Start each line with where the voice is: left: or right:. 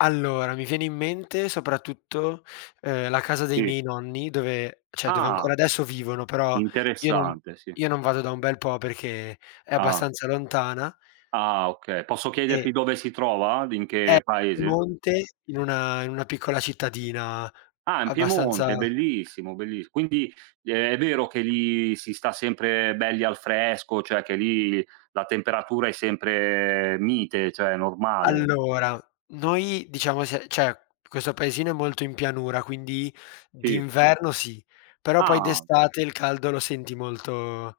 left: Allora, mi viene in mente soprattutto, uhm, la casa dei
right: Sì.
left: miei nonni dove cioè, dove
right: Ah!
left: ancora adesso vivono, però io non
right: Interessante, sì.
left: io non vado da un bel po' perché è
right: Ah.
left: abbastanza lontana.
right: Ah, okay. Posso
left: E
right: chiederti dove si trova? D in
left: è
right: che paese?
left: Piemonte in una in una piccola cittadina
right: Ah, in
left: abbastanza
right: Piemonte! Bellissimo bellis quindi, ehm, è vero che lì si sta sempre belli al fresco, cioè che lì la temperatura è sempre mite, cioè, normale?
left: Allora, noi diciamo se c'è questo paesino è molto in pianura, quindi
right: Sì.
left: d'inverno sì, però poi
right: Ah.
left: d'estate il caldo lo senti molto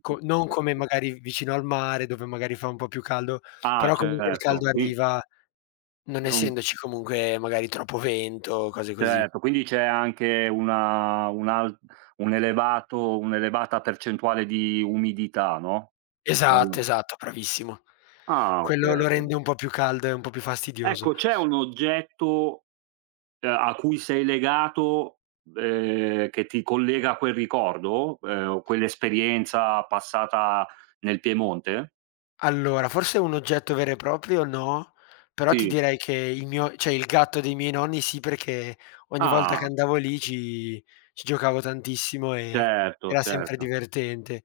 left: co non come magari vicino al mare dove magari fa un po' più caldo,
right: Ah,
left: però comunque il caldo
right: certo qui
left: arriva, non
right: Non
left: essendoci comunque magari troppo vento o cose così.
right: Certo. Quindi c'è anche una un'alt un elevato un'elevata percentuale di umidità, no?
left: Esatto,
right: [unintelligible]
left: esatto, bravissimo.
right: Ah, okay,
left: Quello lo
right: okay.
left: rende un po' più caldo e un po' più fastidioso.
right: Ecco, c'è un oggetto, uhm, a cui sei legato, ehm, che ti collega a quel ricordo, ehm, o quell'esperienza passata nel Piemonte?
left: Allora forse un oggetto vero e proprio no, però ti
right: Sì.
left: direi che il mio cioè il gatto dei miei nonni sì, perché ogni volta che
right: Ah!
left: andavo lì ci ci giocavo tantissimo e
right: Certo,
left: era sempre
right: certo.
left: divertente.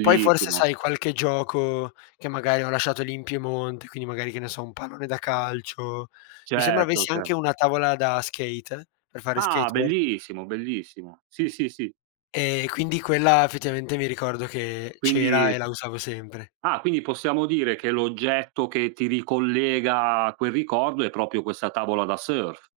left: Poi forse sai, qualche gioco che magari ho lasciato lì in Piemonte, quindi magari, che ne so, un pallone da calcio, mi sembra
right: Certo,
left: avessi
right: certo.
left: anche una tavola da skate per fare
right: Ah!
left: skateboard.
right: Bellissimo, bellissimo. Sì, sì, sì.
left: E quindi quella effettivamente mi ricordo che c'era
right: Quindi
left: e la usavo sempre.
right: Ah, quindi possiamo dire che l'oggetto che ti ricollega a quel ricordo è proprio questa tavola da surf.